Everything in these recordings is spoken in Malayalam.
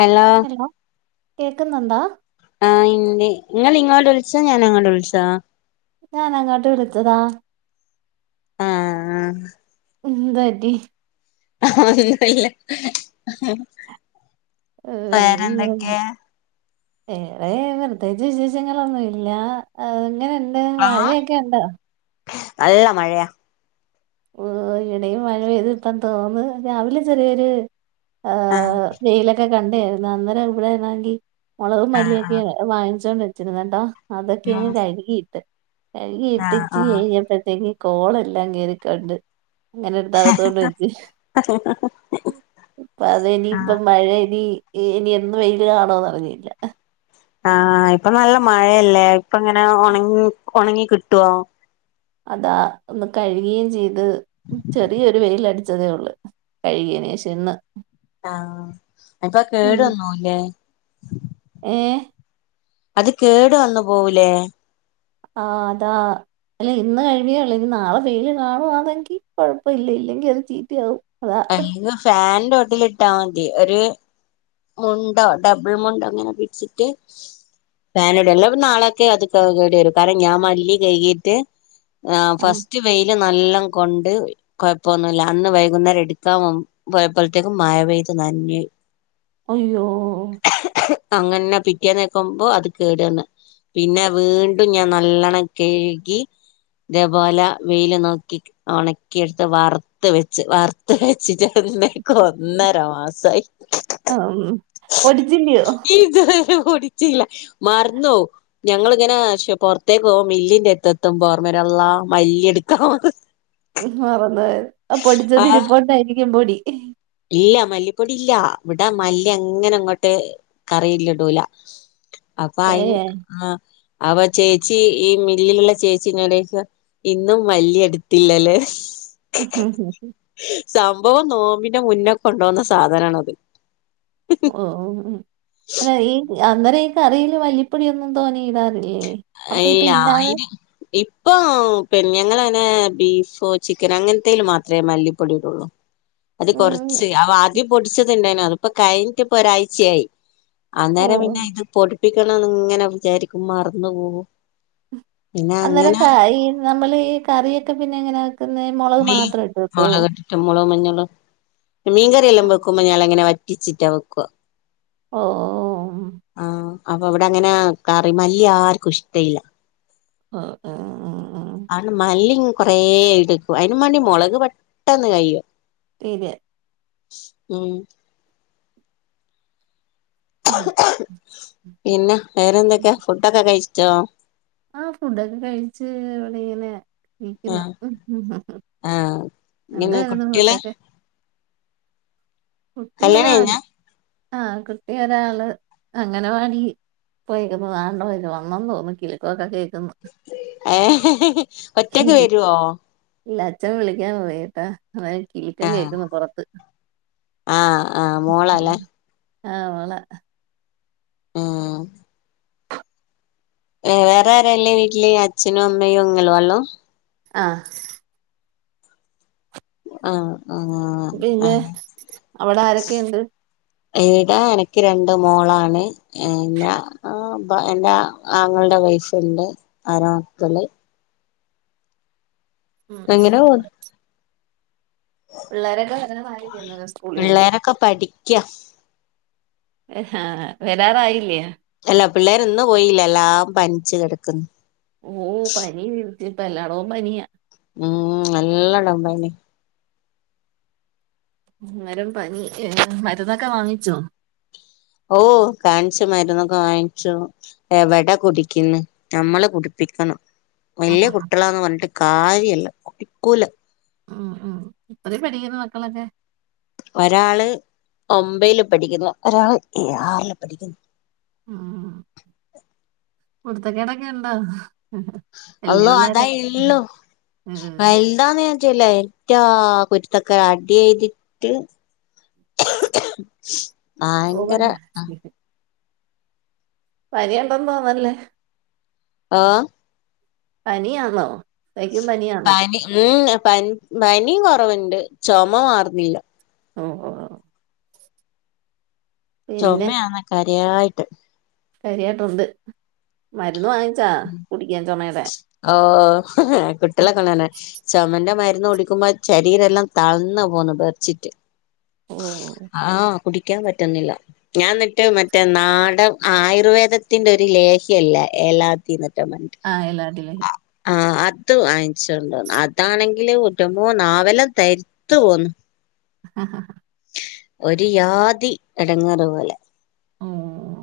ഹലോ ലൊ കേക്കുന്നൊണ്ടോ? ആ ഇന്നേ നിങ്ങളിങ്ങോട്ട് വിളിച്ചതോ ഞാൻ അങ്ങോട്ട് വിളിച്ചതോ ഞാൻ അങ്ങോട്ട് വിളിച്ചതാ. ആഹ് ഉംന്തോറ്റി ഒന്നുവില്ല, വേറെന്തൊക്കേ ഇവിടെ പ്രൃത്യേകിച്ച് വിശേഷങ്ങളൊന്നുവില്ല ടെങ്ങനുണ്ട് മഴയൊക്കെ ഒണ്ടൊ നല്ല മഴയാ ഏഹ് ഇവിടേം മഴ പെയ്തിപ്പം തോർന്നു രാവിലെ ചെറിയൊരു ആഹ് ഏഹ് വെയിലൊക്കെ കണ്ടയാരുന്നു, അന്നേരം ഇവിടെയാണെങ്കിൽ മൊളകും ആഹ് മല്ലിയൊക്കെ ആഹ് വാങ്ങിച്ചോണ്ട് വെച്ചിരുന്ന്ട്ടോ അതൊക്കെയങ്ങു ഉം കഴുകിയിട്ട്. ആഹ് കഴുകിയിട്ടിച്ചിരി ആഹ് കഴിഞ്ഞപ്പഴത്തേക്ക് കോളെല്ലാം കേറിക്കണ്ട്. അങ്ങനെ ഇടുത്തകത്ത് കൊണ്ട് വെച്ച് ഇപ്പ അതിനി ആഹ് ഇപ്പ മഴ ഇനി ഇനി എന്ന് വെയില് കാണുവെന്നറിഞ്ഞില്ല. ആഹ് ഇപ്പ നല്ല മഴയല്ലേ ഇപ്പങ്ങനെ ഒണങ്ങി ഒണങ്ങി കിട്ടുവോ അതാ ഇന്ന് കഴുകേം ചെയ്ത് ചെറിയൊരു വെയിലടിച്ചതേ ഒള്ളു. കഴുകിയനേഷം ഇന്ന് ആഹ് അപ്പ മിനി കേടുവന്നോവ് ലെ ഏഹ് അത് കേടു വന്നു പോവൂലേ ആഹ് അതാ അല്ല ഇന്ന് കഴിഞ്ഞിയേള്ളൂ ഇനി നാളെ വെയിൽ കാണുവാന്നെങ്കി കുഴപ്പഇല്ല ഇല്ലെങ്കിൽ അത് ചീത്തയാകും അല്ലങ്കി ഫാൻന്റോട്ടിൽ ഇട്ടാ മതി ഒരു മുണ്ട് ഡബിൾ മുണ്ട് അങ്ങനെ വിരിച്ചിട്ട് ഫാനിടും എല്ലാപിന്നെ നാളൊക്കെ അത് കേ കേടി വരും കാരണം ഞാൻ മല്ലി കെഴ്‌കിട്ട് എഹ് ആഹ് ഫസ്റ്റ് വെയില് നല്ലാം കൊണ്ട് കൊഴപ്പൊന്നുല്ല അന്ന് വൈകുന്നേരം എടുക്കാൻ പോയപ്പോഴത്തേക്കും മഴ പെയ്ത് നൻ ഞ്ഞോയി അയ്യോ അങ്ങെൻന്നെ പിറ്റേന്നേക്കുമ്പോ അത് കേടെന്ന് പിന്നെ വീണ്ടും ഞാൻ നല്ലണ്ണം കഴുകി തേപോല വെയില് നോക്കി ഉണക്കിയെടുത്ത് വറുത്ത് വെച്ച് വറുത്ത് വെച്ചിട്ട്ന്നേക്ക ഒന്നര മാസായി അം പൊടിച്ചില്ലയോ ഇതുവരെ പൊ ടിച്ചില്ല മറന്നോവും ഞങ്ങളിങ്ങനെ പൊറത്തേക്ക് പോക മില്ലിന്റത്ത്ത്തുമ്പോർമെരും അള്ളാഹ് മല്ലി എടുക്കാം മറന്ന് ഉം മറന്നോയത് ആ പൊടിച്ചതിരിപ്പോണ്ടായിരിക്കും പൊടി ഇല്ല മല്ലിപ്പൊടി ഇല്ല ഇവിടെ മല്ലി അങ്ങനെ അങ്ങോട്ട് കറിയിലിടൂല, അപ്പൊ അയിന് ഏഹ് ആ അവ ചേച്ചി ഈ മില്ലിലുള്ള ചേച്ചീ ന്നോടോയ്ക്കും ഇന്നും മല്ലി യെടുത്തില്ലല്ലേ [unintelligible] സംഭവം നോമ്പിന്റെ മുന്നെ കൊണ്ടുവന്ന സാധനാണത് ഓ ഓഹ് ഉം ഉം അല്ല ഈ അന്നേരം ഈ കറിൽ മല്ലിപ്പൊടിയൊന്നും തോനയിടാറില്ലേ ഇല്ലാ അയിന് ഇപ് ഇപ്പൊ പി ഞങ്ങൾ അങ്ങനെ ബീഫോ ചിക്കനോ അങ്ങനത്തേലു മാത്രേ മല്ലിപ്പൊടി ഇടുള്ളൂ അത് ഉം കൊറച്ച് അവ ആദ്യം പൊടിച്ചത്ണ്ടായിന അതിപ്പോ കഴിഞ്ഞിട്ട ഇപ്പൊ ഒരാഴ്ചയായി അന്നേരം ഓഹ് പിന്നെ ഇത് പൊടിപ്പിക്കണം ന്ന് ഇങ്ങനെ വിചാരിക്കും മറന്നു പോവു അന്നേരം ക ഈ നമ്മൾ ഈ കറിയൊക്കെ പിന്നെ എങ്ങനെ വെ ക്കുന്നെ മൊളക് മീ മുളക മ മുളോ മഞ്ഞളോ മീൻകറിയെല്ലാം വെക്കുമ്പോ ഞൻ അങ്ങനെ വറ്റിച്ചിട്ടാ വെക്കുവ ഓഹ് ആഹ് അപ്പൊ അവിടെ അങ്ങനെ കറി മല്ലി ആർക്കും ഇഷ്ടഇല്ല ആഹ് ആണ് മല്ലി കൊറേ ഈടുക്കും അതിന് വേണ്ടി മുളക് പെട്ടെന്ന് കയ്യും തീരി ഉം ഉം [unintelligible] പിന്നെ വേറെന്തൊക്കെ ഫുഡൊക്കെ കഴിച്ചോ ആ ഫുഡൊക്കെ കഴിച്ച് ഇവിടെ ഇങ്ങനെ നിക്കുന്ന ആഹ് ഉ ആഹ് എന്ത പിന്നെ ആയിരുന്നു കുട്ടികളെ ഫുഡൊക്കെ കുട്ടി കല്യാണം ഒരാള് കഴിഞ്ഞാ ആഹ് കുട്ടി ഒരാള് അംഗനവാടി [unintelligible] ആണ്ട പോ വന്നന്ന് തോന്നുന്നു കിലിക്കോക്കെ കേൾക്കുന്നു ഏഹെ ഹെ ഒറ്റയ്ക്ക് വരുവോ ഇല്ല അച്ഛൻ വിളിക്കാൻ പോയിട്ടാ അ കിലിക്കം ആഹ് കേൾക്കുന്ന പൊ റത്ത് ആഹ് ആഹ് മോളാല്ലേ ആഹ് വള ഉം ആ വേറെ ആരാള്ളെ വീട്ടില് അച്ഛനും, അമ്മയും ഉങ്ങളുള്ളു? ആഹ് ആഹ് ആഹ് പിന്നെ ആഹ് അവിടെ ആരൊക്കെയുണ്ട് എവിടാ എനിക്ക് രണ്ട് മോളാണ് ഞ ആ ഇപ്പം എന്റെ ആങ്ങളുടെ വൈഫ് ഉണ്ട് [unintelligible] മക്കള് ഉം എങ്ങനെ ഉം പോന്ന് പിള്ളേരൊക്കെ വരാറായില്ലേ അന്നരം സ്കൂളിൽ നിന്ന് ഒക്കപ്പാടി ക്യാ ആഹ് വരാറായില്ലോ അല്ല പിള്ളേർ ഇന്ന് പോയില്ല എല്ലാം പനിച്ചു കിടക്കുന്നു ഓ പനി ഇതിപ്പോ എല്ലായിടവും പനിയാ ഉം എല്ലായിടവും പനി അന്നരം പനി ഇല്ലേ മരുന്നൊക്കെ വാങ്ങിച്ചോ ഓ കാണിച്ചു മരുന്നൊക്കെ വാങ്ങിച്ചു എവിടെ കുടിക്കുന്നു നമ്മള് കുടിപ്പിക്കണം വലിയ കുട്ടികളാന്ന് പറഞ്ഞിട്ട് കാര്യല്ല കുടിക്കൂല ഉം ഉം എത്രയിൽ പഠിക്കുന്നു മക്കളൊക്കെ ഒരാള് ഒമ്പല് പഠിക്കുന്നു ഒരാള് ആറില് പഠിക്കുന്നു ഉം കുരുത്തക്കെടൊക്കെ ഉണ്ടോ വല്യ അള്ളോ അതാ പിള്ളേരായി ഉള്ളോ വ ഉം ഇതാന്ന് ഞാ ചെയല എഏറ്റാ കുരുത്തൊക്കെ അടി ചെയ്തിട്ട് [unintelligible] ഓ ഭയങ്കര പനിയുണ്ടെന്ന് തോന്നുന്നല്ലേ ആഹ് പനിയാന്നോ ശരിക്കും പനിയാന്നോ പനി ഉം പനി പനി കുറവുണ്ട് ചുമ മാറുന്നില്ല ഓ ഓ പിന്നെ ചുമയാന്നെ കാര്യയായിട്ട് പനിയായിട്ടുണ്ട് മരുന്ന് വാങ്ങിച്ചാ കുടിക്കാൻ ചുമയുടെ ഓ കുട്ടിളെ കൊണാന ചുമന്റെ മരുന്ന് കുടിക്കുമ്പോ ചാരീരം എല്ലാം തളന്നു പോകുന്നു വെറച്ചിട്ട് ഓഹ് ആഹ് കുടിക്കാൻ പറ്റുന്നില്ല ഞാൻ എന്നിട്ട് മറ്റേ നാടൻ ആയുർവേദത്തിന്റെ ഒരു ലേഹ്യല്ലേ ഏലാദി എന്തോ പറഞ്ഞിട്ട് ആഹ് ഏലാദി ആഹ്‌ അത് വാങ്ങിച്ചോണ്ട് വന്നു അതാണെങ്കിൽ എന്റെ അമ്മോ നാവെ ല്ലാം തരി ത്ത് പോന്ന് ആഹ് ഒരു ജാതി ഇടങ്ങേറ് പോലെ ഓ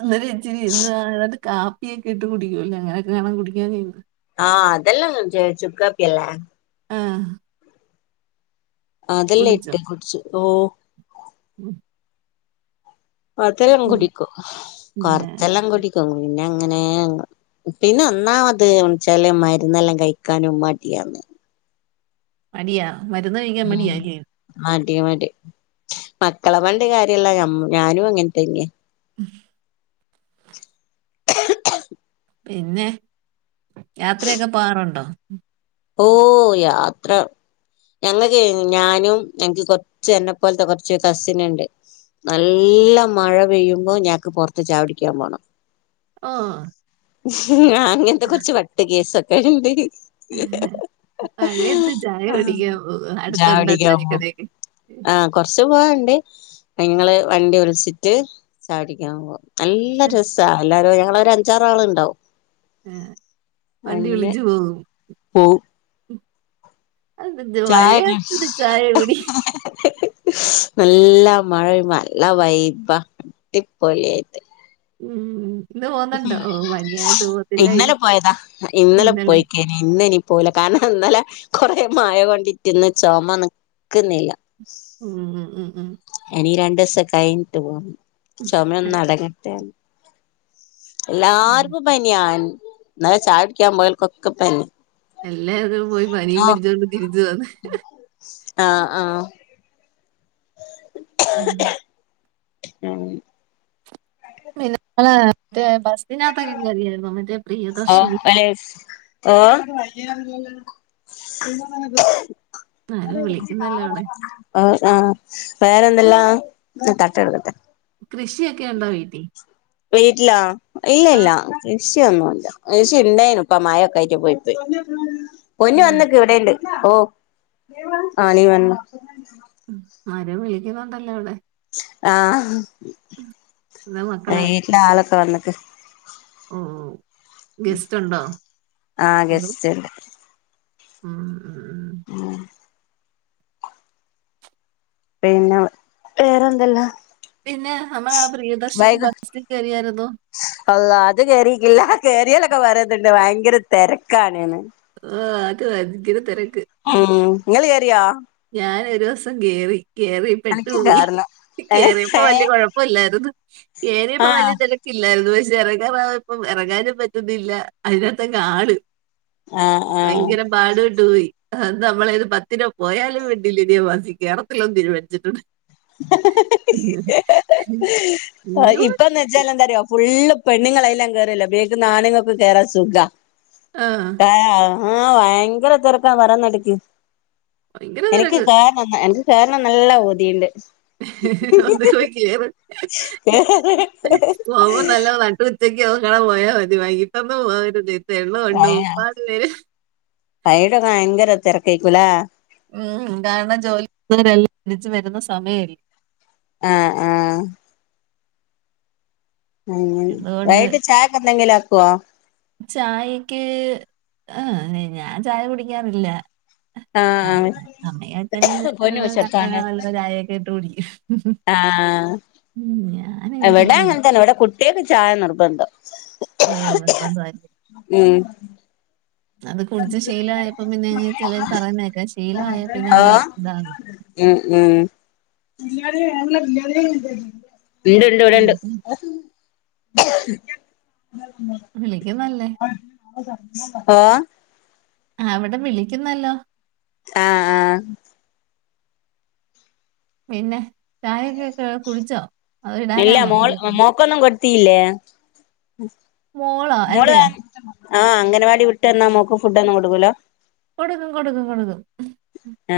അന്നരം ഇച്ചിരി ഇരുന്നതാ കാപ്പിയൊക്കെ ഇട്ട് കുടിക്കുവല്ലോ അങ്ങനെയൊക്കെയാണംകുടിക്കാന്ത ആഹ് അതല്ല ന ചുക്ക്ക്കാപ്പി അല്ലേ ആഹ് അതല്ലേ കുടിച്ചോ ഇട്ടേ കുറച്ച് ഓ [unintelligible] അതെല്ലാം ഉം. കുടിക്കും പിന്നെ കൊറച്ചെല്ലാം കുടിക്കും പിന്നെ അങ്ങനെയങ്ങ് പിന്നെ ഒന്നാമത് വെച്ചാല് മരുന്നെല്ലാം കഴിക്കാനും മടിയാണ് മടിയാ മരുന്ന് കഴിക്കാൻ ഉം മടിയാ അല്ലിയോ മടി മടി മക്കളെ പറഞ്ഞിട്ട് കാര്യമില്ല ഞാനും അങ്ങനെ തന്നെയാ [inaudible] പിന്നെ യാത്രയൊക്കെ പോവാറുണ്ടോ ഓഹ്‌ യാത്ര ഞങ്ങൾക്ക് ഞാനും എനിക്ക് കൊറച്ച് എന്നെപ്പോലത്തെ കൊറച്ച് കസിൻ ഉണ്ട് നല്ല മഴ പെയ്യുമ്പോ ഞങ്ങക്ക് പുറത്ത് ചായ കുടിക്കാൻ പോണം ആഹ്‌ അങ്ങനത്തെ കുറച്ച് വട്ട് കേസൊക്കെ ഉണ്ട്. മഴയത്ത് ചായ ആഹ് കുടിക്കാൻ പോവ അടുത്തുണ്ടോ ചായുടിക്കാൻ പോവും ചായക്കടെക്കേ. ആഹ് കൊറച്ച് പോവണ്ട്, അയിങ്ങള് വണ്ടി വിളിച്ചിട്ട് ചായ കുടിക്കാൻ പോവാ. നല്ല രസാ എല്ലാരും ഞങ്ങളൊരു അഞ്ചാറാൾണ്ടാവും. ആഹ്‌ വണ്ടി വിളിച്ചു പോകും. പോവും. അതന്ത് ചായൊക്കെ മഴയത്ത് ഒരു ചായ കുടി. നല്ല മഴ നല്ല വൈബാ അടിപൊളിയായിട്ട്. ഉം ഇന്ന് പോകുന്നുണ്ടോ ഓ മഴയായിട്ട് ഇന്നലെ പോകത്തില്ലായിരിക്കും പോയതാ ഇന്നലെ പോയിക്ക്. ഇന്നിനീ പോവൂല കാരണം ഇന്നലെ കൊറെ മഴ കൊണ്ടിട്ടിന്ന് ചുമ നിക്കുന്നില്ല. ഉം ഉം ഉം ഉം ഇനി രണ്ടു ദിവസം കഴിഞ്ഞിട്ട് പോകു. ചുമ ഒന്ന് അടങ്ങട്ടെ. എല്ലാർക്കും പനിയാ ഇന്നലെ ചായ കുടിക്കാൻ പോയൽക്കൊക്കെ പനി. എല്ലാട്ക്കും പോയി പനിയും ഓ പിടിച്ചുകൊണ്ട് തിരിച്ചു വന്നു. ആഹ് ആഹ് ഉം പിന്ന മറ്റേ ബസിനകത്തൊക്കെ കയറിയായിരുന്നോ, മറ്റേ പ്രിയദർശിനി യെസ്. ഓഹ്.' ' [inaudible] ആരോ വിളിക്കുന്നല്ലോ അവിടെ ആഹ് വേറെ എന്തെല്ലാം ഞാൻ തട്ടെടുക്കട്ടെ. കൃഷിയൊക്കെ ഉണ്ടോ വീട്ടിൽ. വീട്ടിലോ ഇല്ല ആ ഇല്ല. കൃഷി ഒന്നും ഇല്ല കൃഷി ഉണ്ടേനു ഇപ്പോ മഴൊക്കെ ആയിട്ട് പോയി പോയി, പൊന്നു ഉം വന്നിക്ക് ഇവിടെണ്ട്. ഓ ആണി വന്നു. ആരോ വിളിക്കുന്നുണ്ടല്ലോ അവിടെ. ആഹ് എന്നാ മക്കളെ ലെ ആളൊക്കെ വന്നക്ക്. ഉം ഉം ഗസ്റ്റ് ഉണ്ടോ? ആഹ് ഹലോ ഗസ്റ്റ്ണ്ട് ഉം ഉം പിന്നെ വേറെന്തല്ലാ. പിന്നെ നമ്മൾ ആ പ്രിയദർശിനി ബസ്സിൽ കയറിയായിരുന്നു. അല്ല അത് കേറിക്കില്ല കേറിയലൊക്കെ പറയുന്നുണ്ട് ഭയങ്കര തിരക്കാണ്ന്ന്. ആഹ് അത് ഭയങ്കര തിരക്ക്. ഉം നിങ്ങള് കേറിയോ. ഞാൻ ഒരൂസം കേറി കേറി എനിക്ക് പെട്ടുപോയി കേറില്ല ഏ കേറിയപ്പോ ഏ വല്യ കുഴപ്പല്ലായിരുന്നു. കേറിയപ്പോ ആഹ് വലിയതി ഇല്ലായിരുന്നു പക്ഷെ ഇറങ്ങാനായപ്പം ഇറങ്ങാനും പറ്റുന്നില്ല അതിനകത്തകെ ആള്. ആഹ് ഭയങ്കര പാട് പെട്ട് പോയി അന്ന് നമ്മളൊരു പത്തിന പോയാലും വേണ്ടില്ല ഇനി ഞാൻ ബസ്സിൽ കേറത്തിലൊന്ന് തീരുമാനിച്ചിട്ടുണ്ട്. അയ്യോ ഇപ്പന്ന് വെച്ചാലെന്താറിയോ. ഫുള്ള് പെണ്ണുങ്ങളയിലങ്ങ് കയറല്ലേ ബേക്ക്ന്ന് ആണുങ്ങൾക്കും കേറാൻ സുഖാ ആഹ് ആഹ് ആഹ് ഭയങ്കര തിരക്കാ പറയുന്ന കേട്ടിക്ക് ഭയങ്കര എനിക്ക് തിരക്ക് കേറാ എനിക്ക് കേറണന്ന് നല്ല പുതിണ്ട്. ഒന്ന് പോയി കേറ്. ഉച്ചക്ക് എങ്ങാനും പോയാ മതി. വൈകിട്ട് ഒന്നും പോകരുത്. തെള്ള് കൊണ്ട് ഉപ്പാട് വെരും. വയ്കിട്ടൊക്കെ ഭയങ്കര തെരക്കൈകുംലെ. ഉം കാരണം ജോലി [inaudible] രെല്ലാം തിരിച്ച് വരുന്ന സമയമല്ലേ. ആഹ് ആഹ്. ഉം അതുകൊണ്ട് വൈകിട്ട് ചായക്ക് എന്തെങ്കിലും ആകൊ ചായക്ക് ആഹ് ഞാൻ ചായ കുടിക്കാറില്ല. അമ്മ ആഹ് അമ്മയും അച്ഛനും പൊന്നു കട്ടന വെച്ചെടുത്താണ് വല്ല ചായൊക്കെ ഇട്ട് കുടിക്കും. ആഹ്. [unintelligible] എവിടെ കുടിക്കാറ് അങ്ങനെ തന്നെ എവിടെ കുട്ടികൾക്ക് ചായ നിർബന്ധം. ഓ നിർബന്തായി. ഉം അത് കുടിച്ച് ശീലമായപ്പോ പിന്നെങ് ചിലർ പറയുന്നേക്കാ ശീലമായ ഓ പിന്നെങ്ങ് ഇതാന്ന്. ഉം ഉം [inaudible] ഉണ്ട്ണ്ട് ഇവിടെണ്ട്. വിളിക്കും [unintelligible] വിളിക്കുന്നല്ലേ. ഒഹ്. ആ അവിടെ വിളിക്കുന്നല്ലോ. ആഹ് ആഹ്. പിന്നെ ചായയൊക്കെ ക്കെ കുടിച്ചോ അത് ഇടാനാനോ വിളി [inaudible] കൊടുത്തിലേ മോളോ മോള് എന്റെയോ [inaudible] ആഹ് അംഗനവാടി വിട്ട് വന്ന മോൾക് ഫുഡ് ഒന്നും കൊടുക്കൂല്ല. കൊടുക്കും കൊടുക്കും കൊടുക്കും.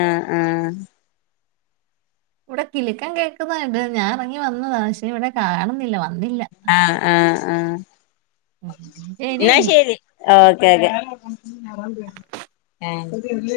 ആഹ് ആഹ്. ഇവിടെ കിലക്കം ക്കേൾക്കുന്നണ്ട് ഞാൻ ഇറങ്ങി വന്നതാണ് പക്ഷേ ഇവിടെ കാണുന്നില്ല വന്നില്ല. ആഹ് ആഹ് ആഹ് ഉം, എന്നാ എങ്കിൽ ശരി. ഓക്കെ ഓക്കെ ആഹ്.